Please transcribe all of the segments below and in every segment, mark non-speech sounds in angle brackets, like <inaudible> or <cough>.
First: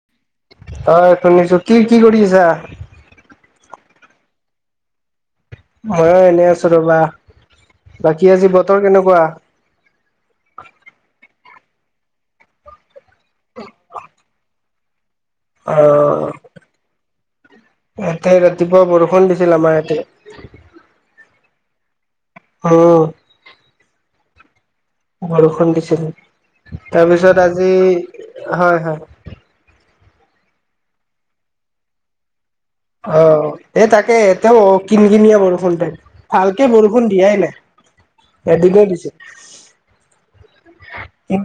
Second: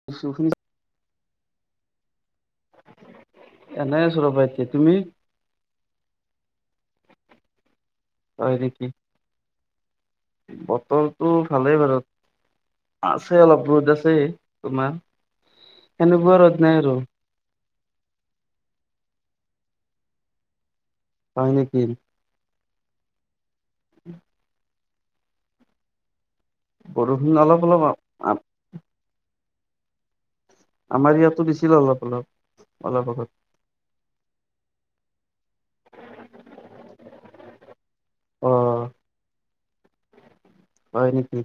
<inaudible> হয় শুনিছো, কি কি কৰি আছা? এনে আছো ৰ'বা এতিয়া তুমি? ময়ো এনে আছো ৰ'বা, বাকী আজি হয় বতৰ নেকি কেনেকুৱা? বতৰটো ভালেই বাৰু আছে অলপ ৰ'দ আছে। তোমাৰ? অ সেনেকুৱা ৰ'দ নাই আৰু। ইয়াতে ৰাতিপুৱা বৰষুণ দিছিল আমাৰ ইয়াতে। <unintelligible> উম <inaudible> বৰষুণ দিছিল, বৰষুণ তাৰপিছত অলপ আজি, অলপ আ- হয় হয়। আমাৰ ইয়াতো দিছিল অলপ অলপ। অলপ আগত অঁ' এই তাকে, তেও কিন কিনিয়া বৰষুণ, ভালকে বৰষুণ দিয়াই অ নাই। এদিনে দিছে। হয় নেকি।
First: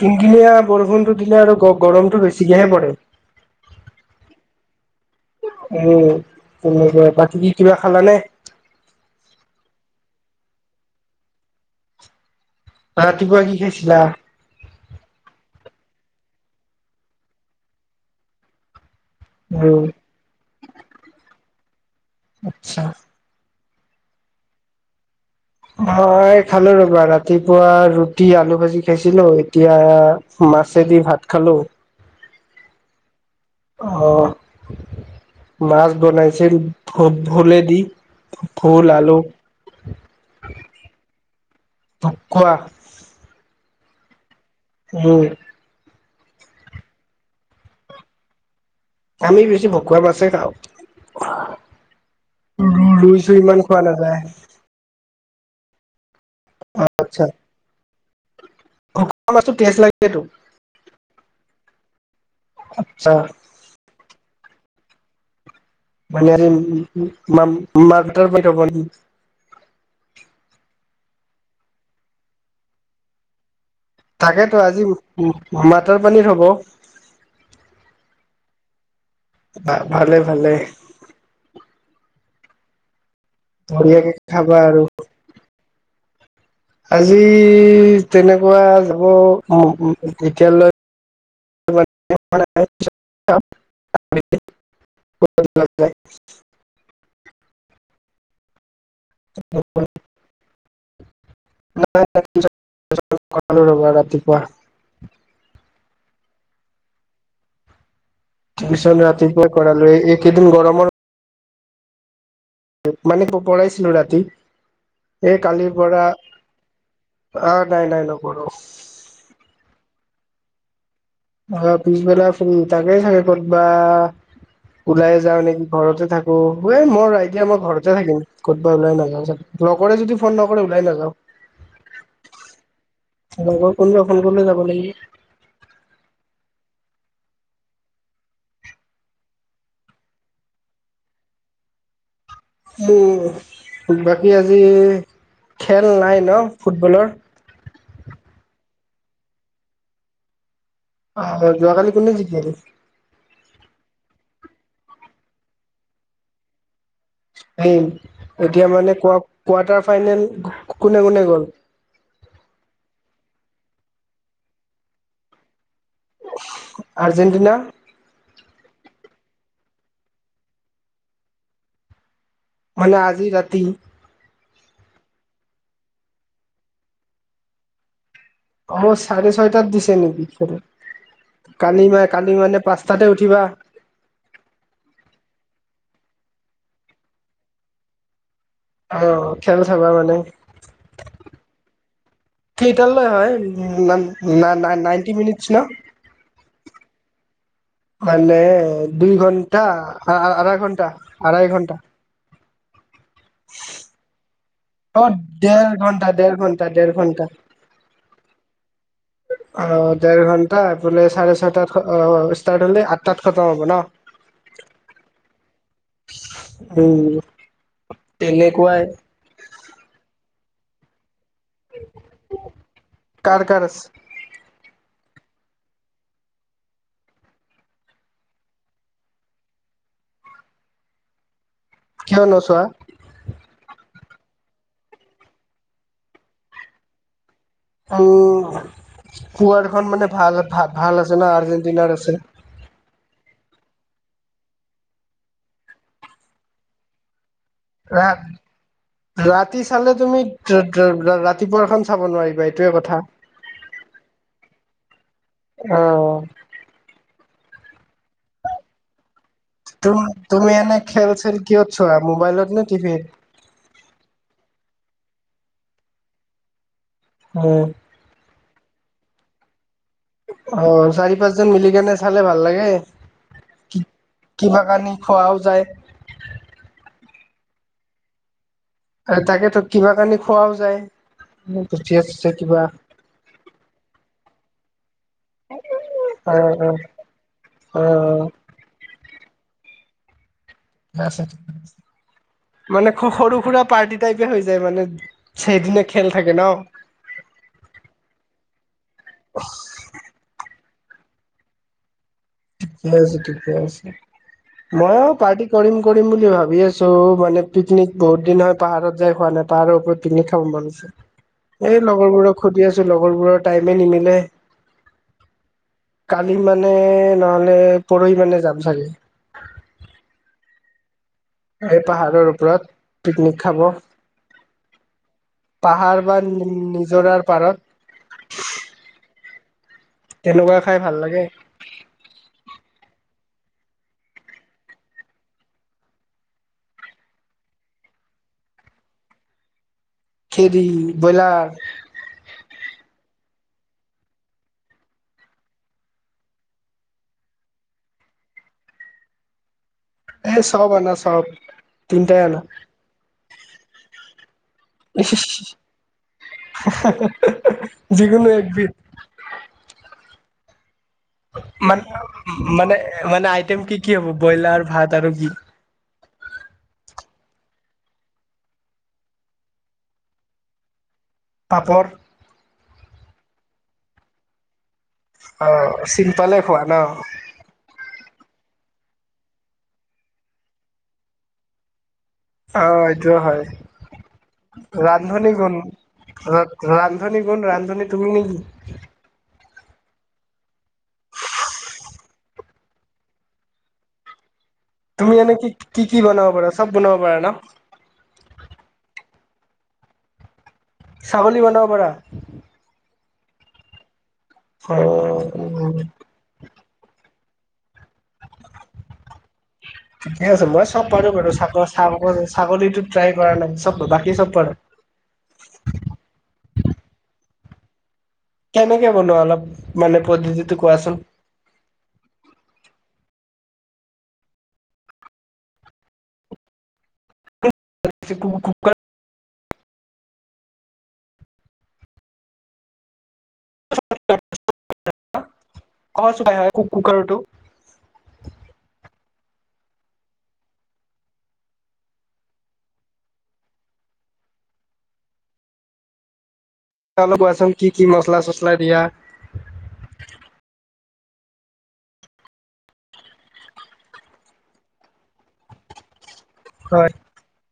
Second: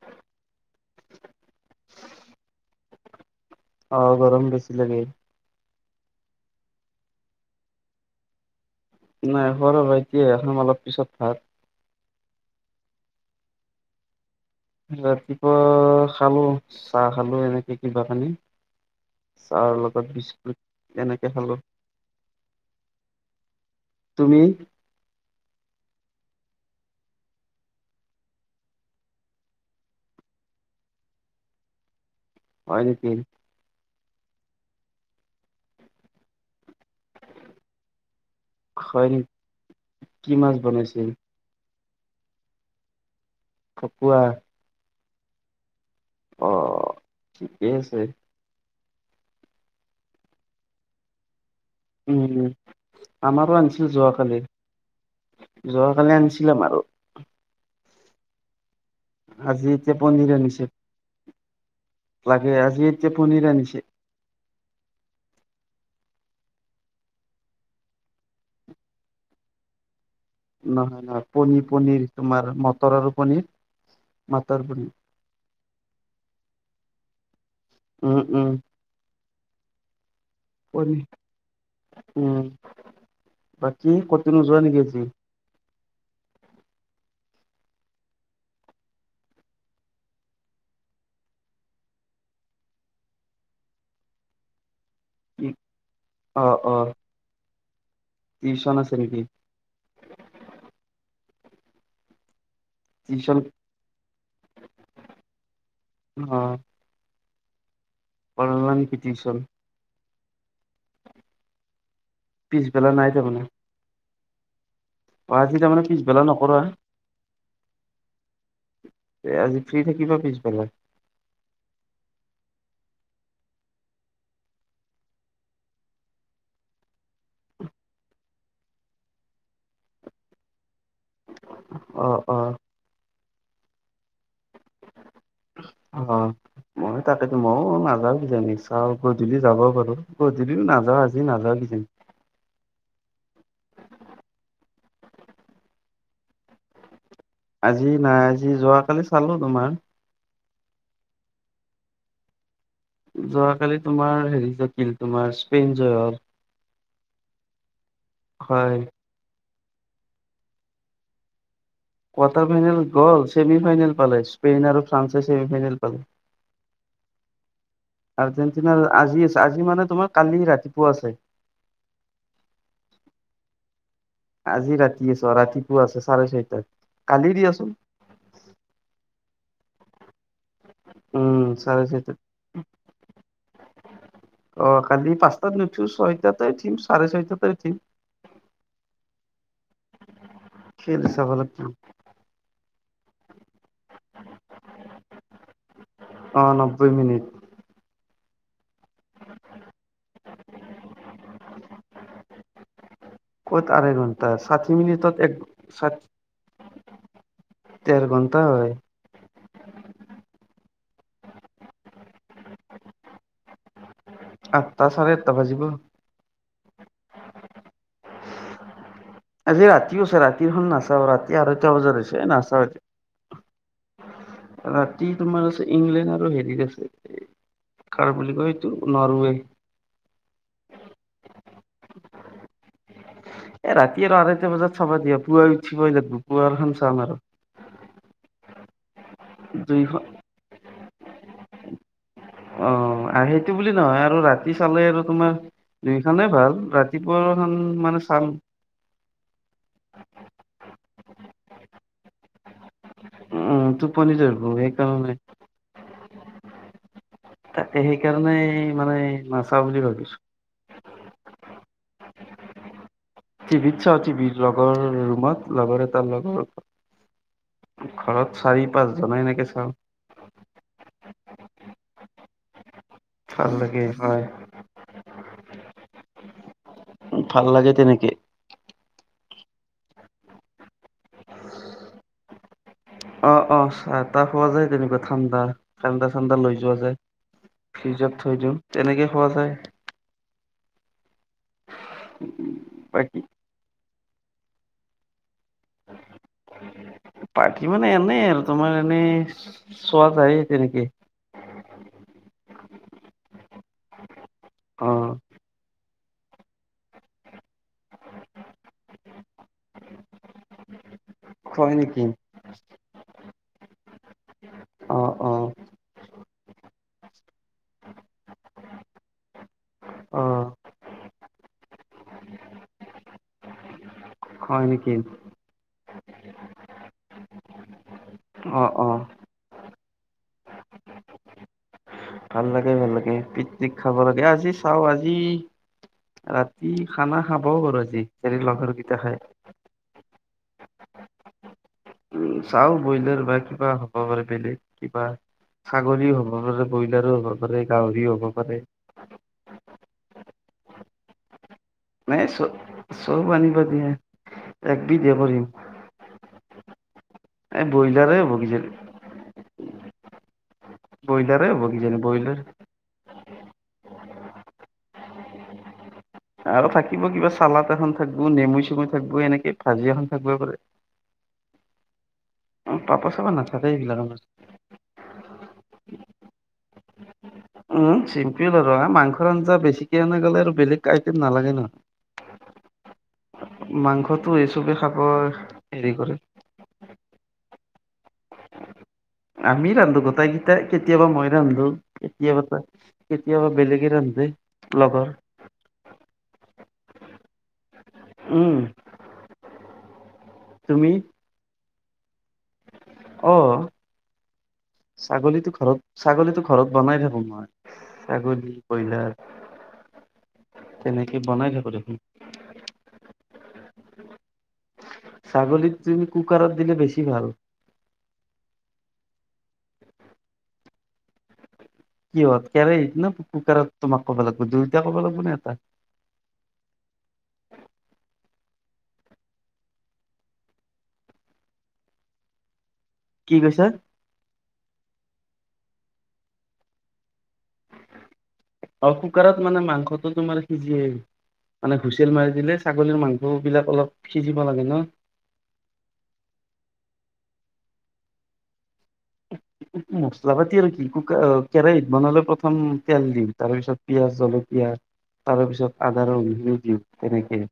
কিনকিনিয়া বৰষুণতো দিলে আৰু গৰমতো বেছিকেহে পৰে। অঁ' গৰম বেছি লাগে। উমঁ' সেনেকুৱাই, বাকী কি কিবা খালানে? নাই খোৱা ৰবা, এতিয়া <unintelligible> অলপ পিছত ভাত। ৰাতিপুৱা কি খাইছিলা? ৰাতিপুৱা খালোঁ চাহ খালোঁ এনেকে কিবা কানি। চাহৰ উম লগত বিস্কুট এনেকে খালোঁ। আচ্ছা তুমি? মই খালোঁ ৰবা ৰাতিপুৱা ৰুটি আলু ভাজি খাইছিলোঁ, এতিয়া- মাছে দি ভাত খালোঁ। হয় নেকি। অঁ' মাছ বনাইছিল ভু-ভুলে দি। ভুল, হয় আলু, নেকি কি মাছ বনাইছিল ভুকুৱা। খকুৱা। উমঁ। অঁ' ঠিকেই আছে। আমি বেছি ভকুৱা মাছে খাওঁ। উম, ৰুই চুই আমাৰো ইমান খোৱা আনিছিল নাযায়। যোৱাকালি, যোৱাকালি আনিছিলে আমাৰো। আচ্ছা'। ভকুৱা মাছটো আজি তেচট লাগেতো। <unintelligible> লাগে, আজি এতিয়া আচ্ছা পনীৰ আনিছে। মানে আৰু মাৰ্কটাৰ বাইদাবউান। নহয় নহয়, পনীৰ পনীৰ তোমাৰ মটৰ আৰু পনীৰ। মটৰ থাকেতো আজি পনীৰ। মাটাৰ পনীৰ হ'ব। উমঁ' উমঁ'। ভালে ভালে। উমঁ' বাকী বঢ়িয়াকে কতো খাবা নোযোৱা নেকি আৰু আজি? <unintelligible> আজি তেনেকুৱা যাব এতিয়ালৈ- <unintelligible> অঁ' অঁ। টিউচন আছে নেকি? অঁ। <unintelligible> ৰবা ৰাতিপুৱা। অঁ। টিউচন ৰাতিপুৱাই কৰালোঁ, এ এইকেইদিন গৰমৰ- পিছবেলা নাই মানে তাৰমানে, পঢ়াইছিলো ৰাতি। অ', এই আজি কালিৰ তাৰমানে পৰা পিছবেলা নকৰা, আহ' নাই নাই নকৰোঁ। এ আজি ফ্ৰী থাকিবা পিছবেলা? অঁ! পিছবেলা ফ্ৰী তাকে চাগে ক'ত বা ওলাই যাওঁ নেকি ঘৰতে থাকোঁ অ এই এতিয়া মই ঘৰতে থাকিম। ক'তবা ওলাই নাযাওঁ যাতে, লগৰে যদি ফোন নকৰে ওলাই নাযাওঁ। অঁ-অঁ! লগৰ কোনোবা ফোন কৰিলে যাব লাগিব। অঁ! মই তাকেতো ময়ো নাযাওঁ কিজানি, চাওঁ গধূলি যাব পাৰোঁ গধূলিও নাযাওঁ আজি নাযাওঁ কিজানি। উম! বাকী আজি খেল নাই ন ফুটবলৰ? আজি নাই আজি যোৱাকালি চালো তোমাৰ। অঁ! যোৱাকালি কোনে জিকিলে এনেই? যোৱাকালি তোমাৰ হেৰি জিকিল তোমাৰ স্পেইন জয় হ'ল। মোং এতিয়া হয় মানে কোৱা-কোৱাৰ্টাৰ ফাইনেল কোনে-কোনে গ'ল? কোৱাৰ্টাৰ ফাইনেল গ'ল, ছেমি ফাইনেল পালে স্পেইন আৰু ফ্ৰান্সে ছেমি ফাইনেল পালে। আৰ্জেণ্টিনা? আৰ্জেণ্টিনাৰ আজি আছে আজি মানে তোমাৰ কালি ৰাতিপুৱা আছে। মানে আজি ৰাতি। আজি ৰাতি আছোঁ ৰাতিপুৱা আছে চাৰে ছয়টাত কালি দি আছোঁ। অ‌ঁ! চাৰে ছয়টাত দিছে নেকি? উম চাৰে কালি মা ছয়টাত। কালি মানে পাঁচটাতে উঠিবা। অঁ! কালি পাঁচটাত নুঠো, ছয়টাতে উঠিম চাৰে ছয়টাতে উঠিম। অঁ! খেল চাবা মানে? খেল চাব লাগিব। কেইটা লৈ হয়? উম! না-না-না-নাইনটি মিনিটছ ন। অ নব্বৈ মিনিট মানে দুই ঘন্টা আ-আঢ়ৈ ঘণ্টা, আঢ়ৈ ঘণ্টা। ক'ত আঢ়ৈ ঘণ্টা ষাঠি অ মিনিটত এক ডেৰ ঘন্টা ডেৰ ঘন্টা ডেৰ ঘন্টা <unintelligible> ডেৰ ঘণ্টা হয়। অঁ! ডেৰ ঘন্টা এইফালে চাৰে ছয়টাত অহ ষ্টাৰ্ট হ'লে আঠটাত খতম হ'ব ন। আঠটা চাৰে আঠটা বাজিব। উম! তেনেকুৱাই। আজি ৰাতিও আছে ৰাতিখন নাচাওঁ ৰাতি আঢ়ৈটা বজাত হৈছে নাচাওঁ এতিয়া। কাৰ-কাৰ‌ আছে? ৰাতি তোমাৰ আছে ইংলেণ্ড আৰু হেৰিৰ আছে কাৰ বুলি কয় এইটো নৰৱে। কিয় নোচোৱা? এ ৰাতি আৰু আঢ়ৈটা বজাত চাবা দিয়া পুৱাই উঠিব লাগিব পুৱা খন চাম আৰু। উম! পুৱাৰখন দুইখন মানে ভাল-ভাল আছে না আৰ্জেণ্টিনাৰ আছে। অঁ! সেইটো বুলি নহয় আৰু ৰাতি চালে আৰু তোমাৰ দুইখনে ভাল ৰাত ৰাতিপুৱাৰখন মানে ৰা চাম। ৰাতি চালে তুমি <inaudible> ৰাতিপুৱাৰখন চাব নোৱাৰিবা এইটোৱে কথা। উম! টোপনি ধৰিব সেইকাৰণে। অ', তাকে সেইকাৰণেই মানে মাছ তুম তুমি এনেই খেল-চেল কিহত চোৱা মোবাইলত নে টিভিত? টিভিত চাওঁ, টিভ লগৰ ৰুমত লগৰ এটা লগৰ উম। ঘৰত চাৰি, পাঁচজনে এনেকে চাওঁ। অঁ, চাৰি -পাঁচজন মিলি কেনে চালে ভাল লাগে। ভাল লাগে কি-কিবা কানি খোৱাও যায়। ভাল লাগে তেনেকে। তাকেতো কিবা আনি খোৱাও যায় ভোজিয়া- চোজিয়া কিবা। অঁ, অঁ, চাহ -তাহ পোৱা যায় তেনেকুৱা ঠাণ্ডা ঠাণ্ডা- চাণ্ডা অ লৈ অ যোৱা যায়। অ ফ্ৰিজত থৈ দিওঁ তেনেকে খোৱা যায়। তাৰপিছত আ মানে খু বাকী সৰু সুৰা পাৰ্টি টাইপে হৈ যায় মানে। সেইদিনা খেল থাকে ন। পাৰ্টি মানে এনেই আৰু তোমাৰ এনেই- চোৱ যায়ে তেনেকে। ঠিকেই আছে, ঠিকেই আছে। <inaudible> মইয়ো পাৰ্টি কৰিম- কৰিম বুলি ভাবি আছোঁ মানে পিকনিক বহুত দিন হ'ল পাহাৰত যাই খোৱা নাই পাহাৰৰ ওপৰত। পিকনিক খাব মন আছে। হয় এই নেকি লগৰবোৰক- সুধি আছোঁ লগৰবোৰৰ টাইমে নিমিলে। অ অ কালি মানে- নহ'লে পৰহি মানে যাম চাগে। অঁ। সেই পাহাৰৰ ওপৰত পিকনিক খাব। হয় নেকি? পাহাৰ বা নি-নিজৰাৰ পাৰত। অঁ, অঁ। তেনেকুৱা খাই ভাল লাগে। ভাল লাগে, ভাল লাগে পিকনিক খাব লাগে। আজি চাওঁ আজি- ৰাতি খানা খাবও পাৰোঁ আজি যদি লগৰকিটা খাই। কি দি? ব্ৰয়লাৰ? উম, চাওঁ ব্ৰয়লাৰ বা কিবা হ'ব পাৰে বেলেগ কিবা! ছাগলীও হ'ব পাৰে, ব্ৰয়লাৰো হ'ব পাৰে, গাহৰিও হ'ব পাৰে। এই চব আনা চব। তিনটাই নাই চ- চব আনিবা দিয়ে, একবিধ হে কৰিম। হা- হা- হা! এই ব্ৰইলাৰে যিকোনো হ'ব কিজানি একবিধ? ব্ৰইলাৰে হ'ব মা- কিজানি ব্ৰইলাৰ মানে- মানে আইটেম কি কি হ'ব ব্ৰয়লাৰ, ভাত আৰু কি? আৰু থাকিব কিবা চালাদ এখন থাকিব, নেমু-চেমু থাকিব, এনেকে ভাজি এখন থাকিব পাৰে। <inaudible> পাপৰ? অঁ, পাপৰ-চাপাৰ নাথাকে এইবিলাক আমাৰ। অঁ, চিম্পলে খোৱা ন'? উম, চিম্পুল আৰু এ মাংসৰ আঞ্জা বেছিকে আনা গ'লে আৰু বেলেগ আইটেম নালাগে ন'। অঁ, এইটো হয়। মাংসটো এই চবে খাব ৰান্ধনী কোন হেৰি কৰে ঘৰত? ৰান্ধনী কোন, ৰান্ধনী তুমি নেকি? আমি ৰান্ধো গোটেইকেইটা, কেতিয়াবা মই ৰান্ধো। কেতিয়াবা, কেতিয়াবা বেলেগে ৰান্ধে। লগৰ তুমি এনে কি- কি- কি বনাব পাৰা? চব বনাব পাৰা ন'? উম, তুমি? ছাগলী বনাব পাৰা? অ। অ ছাগলীতো ঘৰত, ছাগলীতো ঘৰত বনাই থাকো মই, ছাগলী, বইলাৰ। ঠিকে আছে, মই চব পাৰো বাৰু বনাই চাকৰ থাকো দেখোন ছাগল ছাগলীটো ট্ৰাই কৰা নাই, ‌চব বাকী চব পাৰো। ছাগলীটো তুমি কুকাৰত দিলে বেছি ভাল। কেনেকে বনোৱা অলপ, মানে পদ্ধতিটো কোৱাচোন? কিহত? কেৰাহীত নে কুকাৰত তোমাক ক'ব লাগিব? দুইটা ক'ব লাগিব নে এটা? <inaudible> কি কৈছা? <inaudible> ক চোন এ কু কুকাৰৰটো? অঁ কুকাৰত মানে মাংসটো তোমাৰ সিজিয়েই। মানে হুইচেল মাৰি দিলে ছাগলীৰ মাংস বিলাক অলপ সিজিব লাগে ন'? অলপ কোৱাচোন কি কি মছলা চচলা দিয়া? মছলা পাতি আৰু কুকা, অ কেৰাহীত বনালে প্ৰথম তেল দিম, তাৰ পিছত পিয়াজ, জলকীয়া তাৰ পিছত আদা, নহৰু দিওঁ হয় তেনেকেই,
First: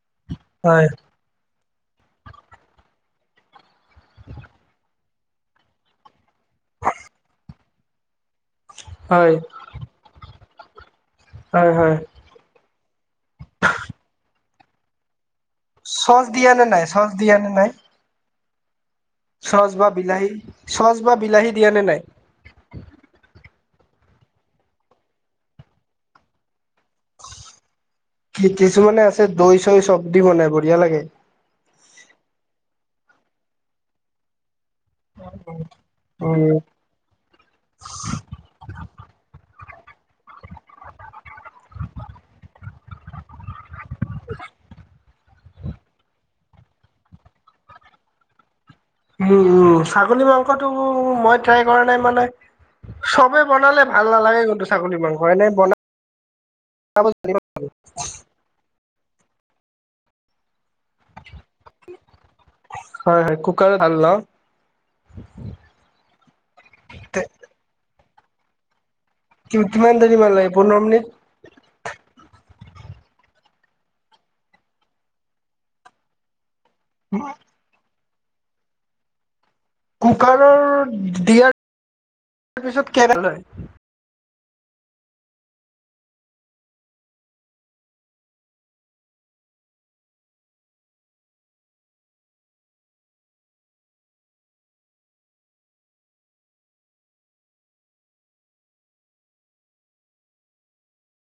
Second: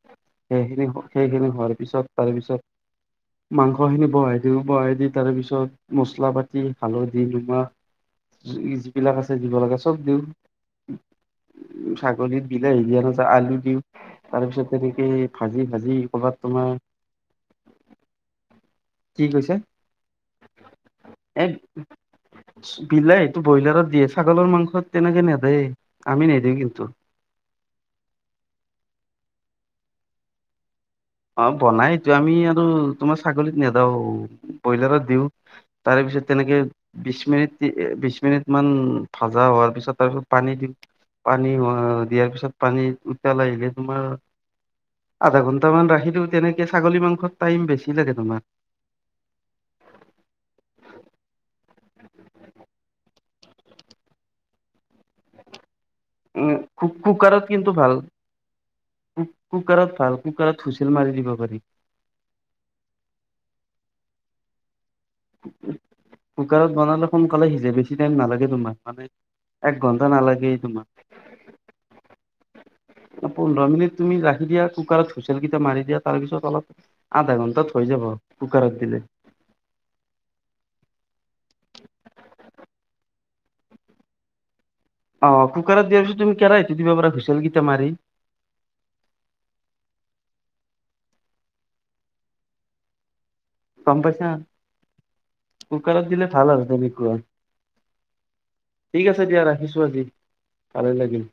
হয়। সেইখিনি সেইখিনি হোৱাৰ পিছত, তাৰ পিছত মাংসখিনি বহাই দিওঁ, বহাই দি তাৰপিছত মছলা পাতি হালধি, নিমখ যি যিবিলাক হয় আছে দিব লাগে চব দিওঁ। হয় হয়। গলিত বিলাহী দিয়া আৰু আলু দিওঁ তাৰ পিছত তেনেকে ভাজি ভাজি কৰ'বাত তোমাৰ চজ দিয়া নে নাই? কি কৈছে চচ বা বিলাহী, চচ বা এ বিলাহী দিয়া নে নাই? বিলাহীটো বইলাৰত দিয়ে, ছাগলৰ মাংসত তেনেকে নেদে, আমি নেদেও কিন্তু। কি কিছুমানে আছে দৈ চৈ চব দি বনাই বঢ়িয়া লাগে। অঁ বনাই এইটো আমি আৰু তোমাৰ ছাগলীত নেদাও ব্ৰইলাৰত দিওঁ তাৰে পিছত উম। তেনেকে বিশ মিনিট বিশ মিনিট মান ভাজা হোৱাৰ পিছত তাৰপিছত পানী দিওঁ। পানী দিয়াৰ পিছত পানী উতালাই আহিলে, তোমাৰ আধা ঘন্ট মান ৰাখ সেইটো তেনেকে ছাগলী মাংসত টাইম বেছি লাগে তোমাৰ। উম উম, ছাগলী মাংসটো মই ট্ৰাই কৰা নাই মানে চবে বনালে ভাল নালাগে কিন্তু চাগলী মাংস এনেই বনা উম, কু কুকাৰত কিন্তু ভাল। ক কুকাৰত ভাল কুকাৰত হুইচেল মাৰি দিব পাৰি। হয় হয়, কুকাৰত ভাল ন। কুকাৰত বনালে সোনকালে সিজে, বেছি টাইম নালাগে তোমাক মানে এক কিমান ঘণ্টা দেৰি মান লাগে নালাগে পোন্ধৰ তোমাৰ। মিনিট পোন্ধৰ মিনিট তুমি ৰাখি দিয়া কুকাৰত হুইচেল কেইটা মাৰি দিয়া, তাৰপিছত অলপ আধা ঘণ্টাত হৈ যাব, কুকাৰত দিলে। কুকাৰ দিয়াৰ পিছত অঁ কুকাৰত দিয়াৰ পিছত তুমি কেৰাহীটো দিব পাৰা হুচেইল কেইটা মাৰি। গম পাইচা? কুকাৰত দিলে ভাল আৰু তেনেকুৱা। ঠিক আছে দিয়া ৰাখিছোঁ আজি, ভালে লাগিল।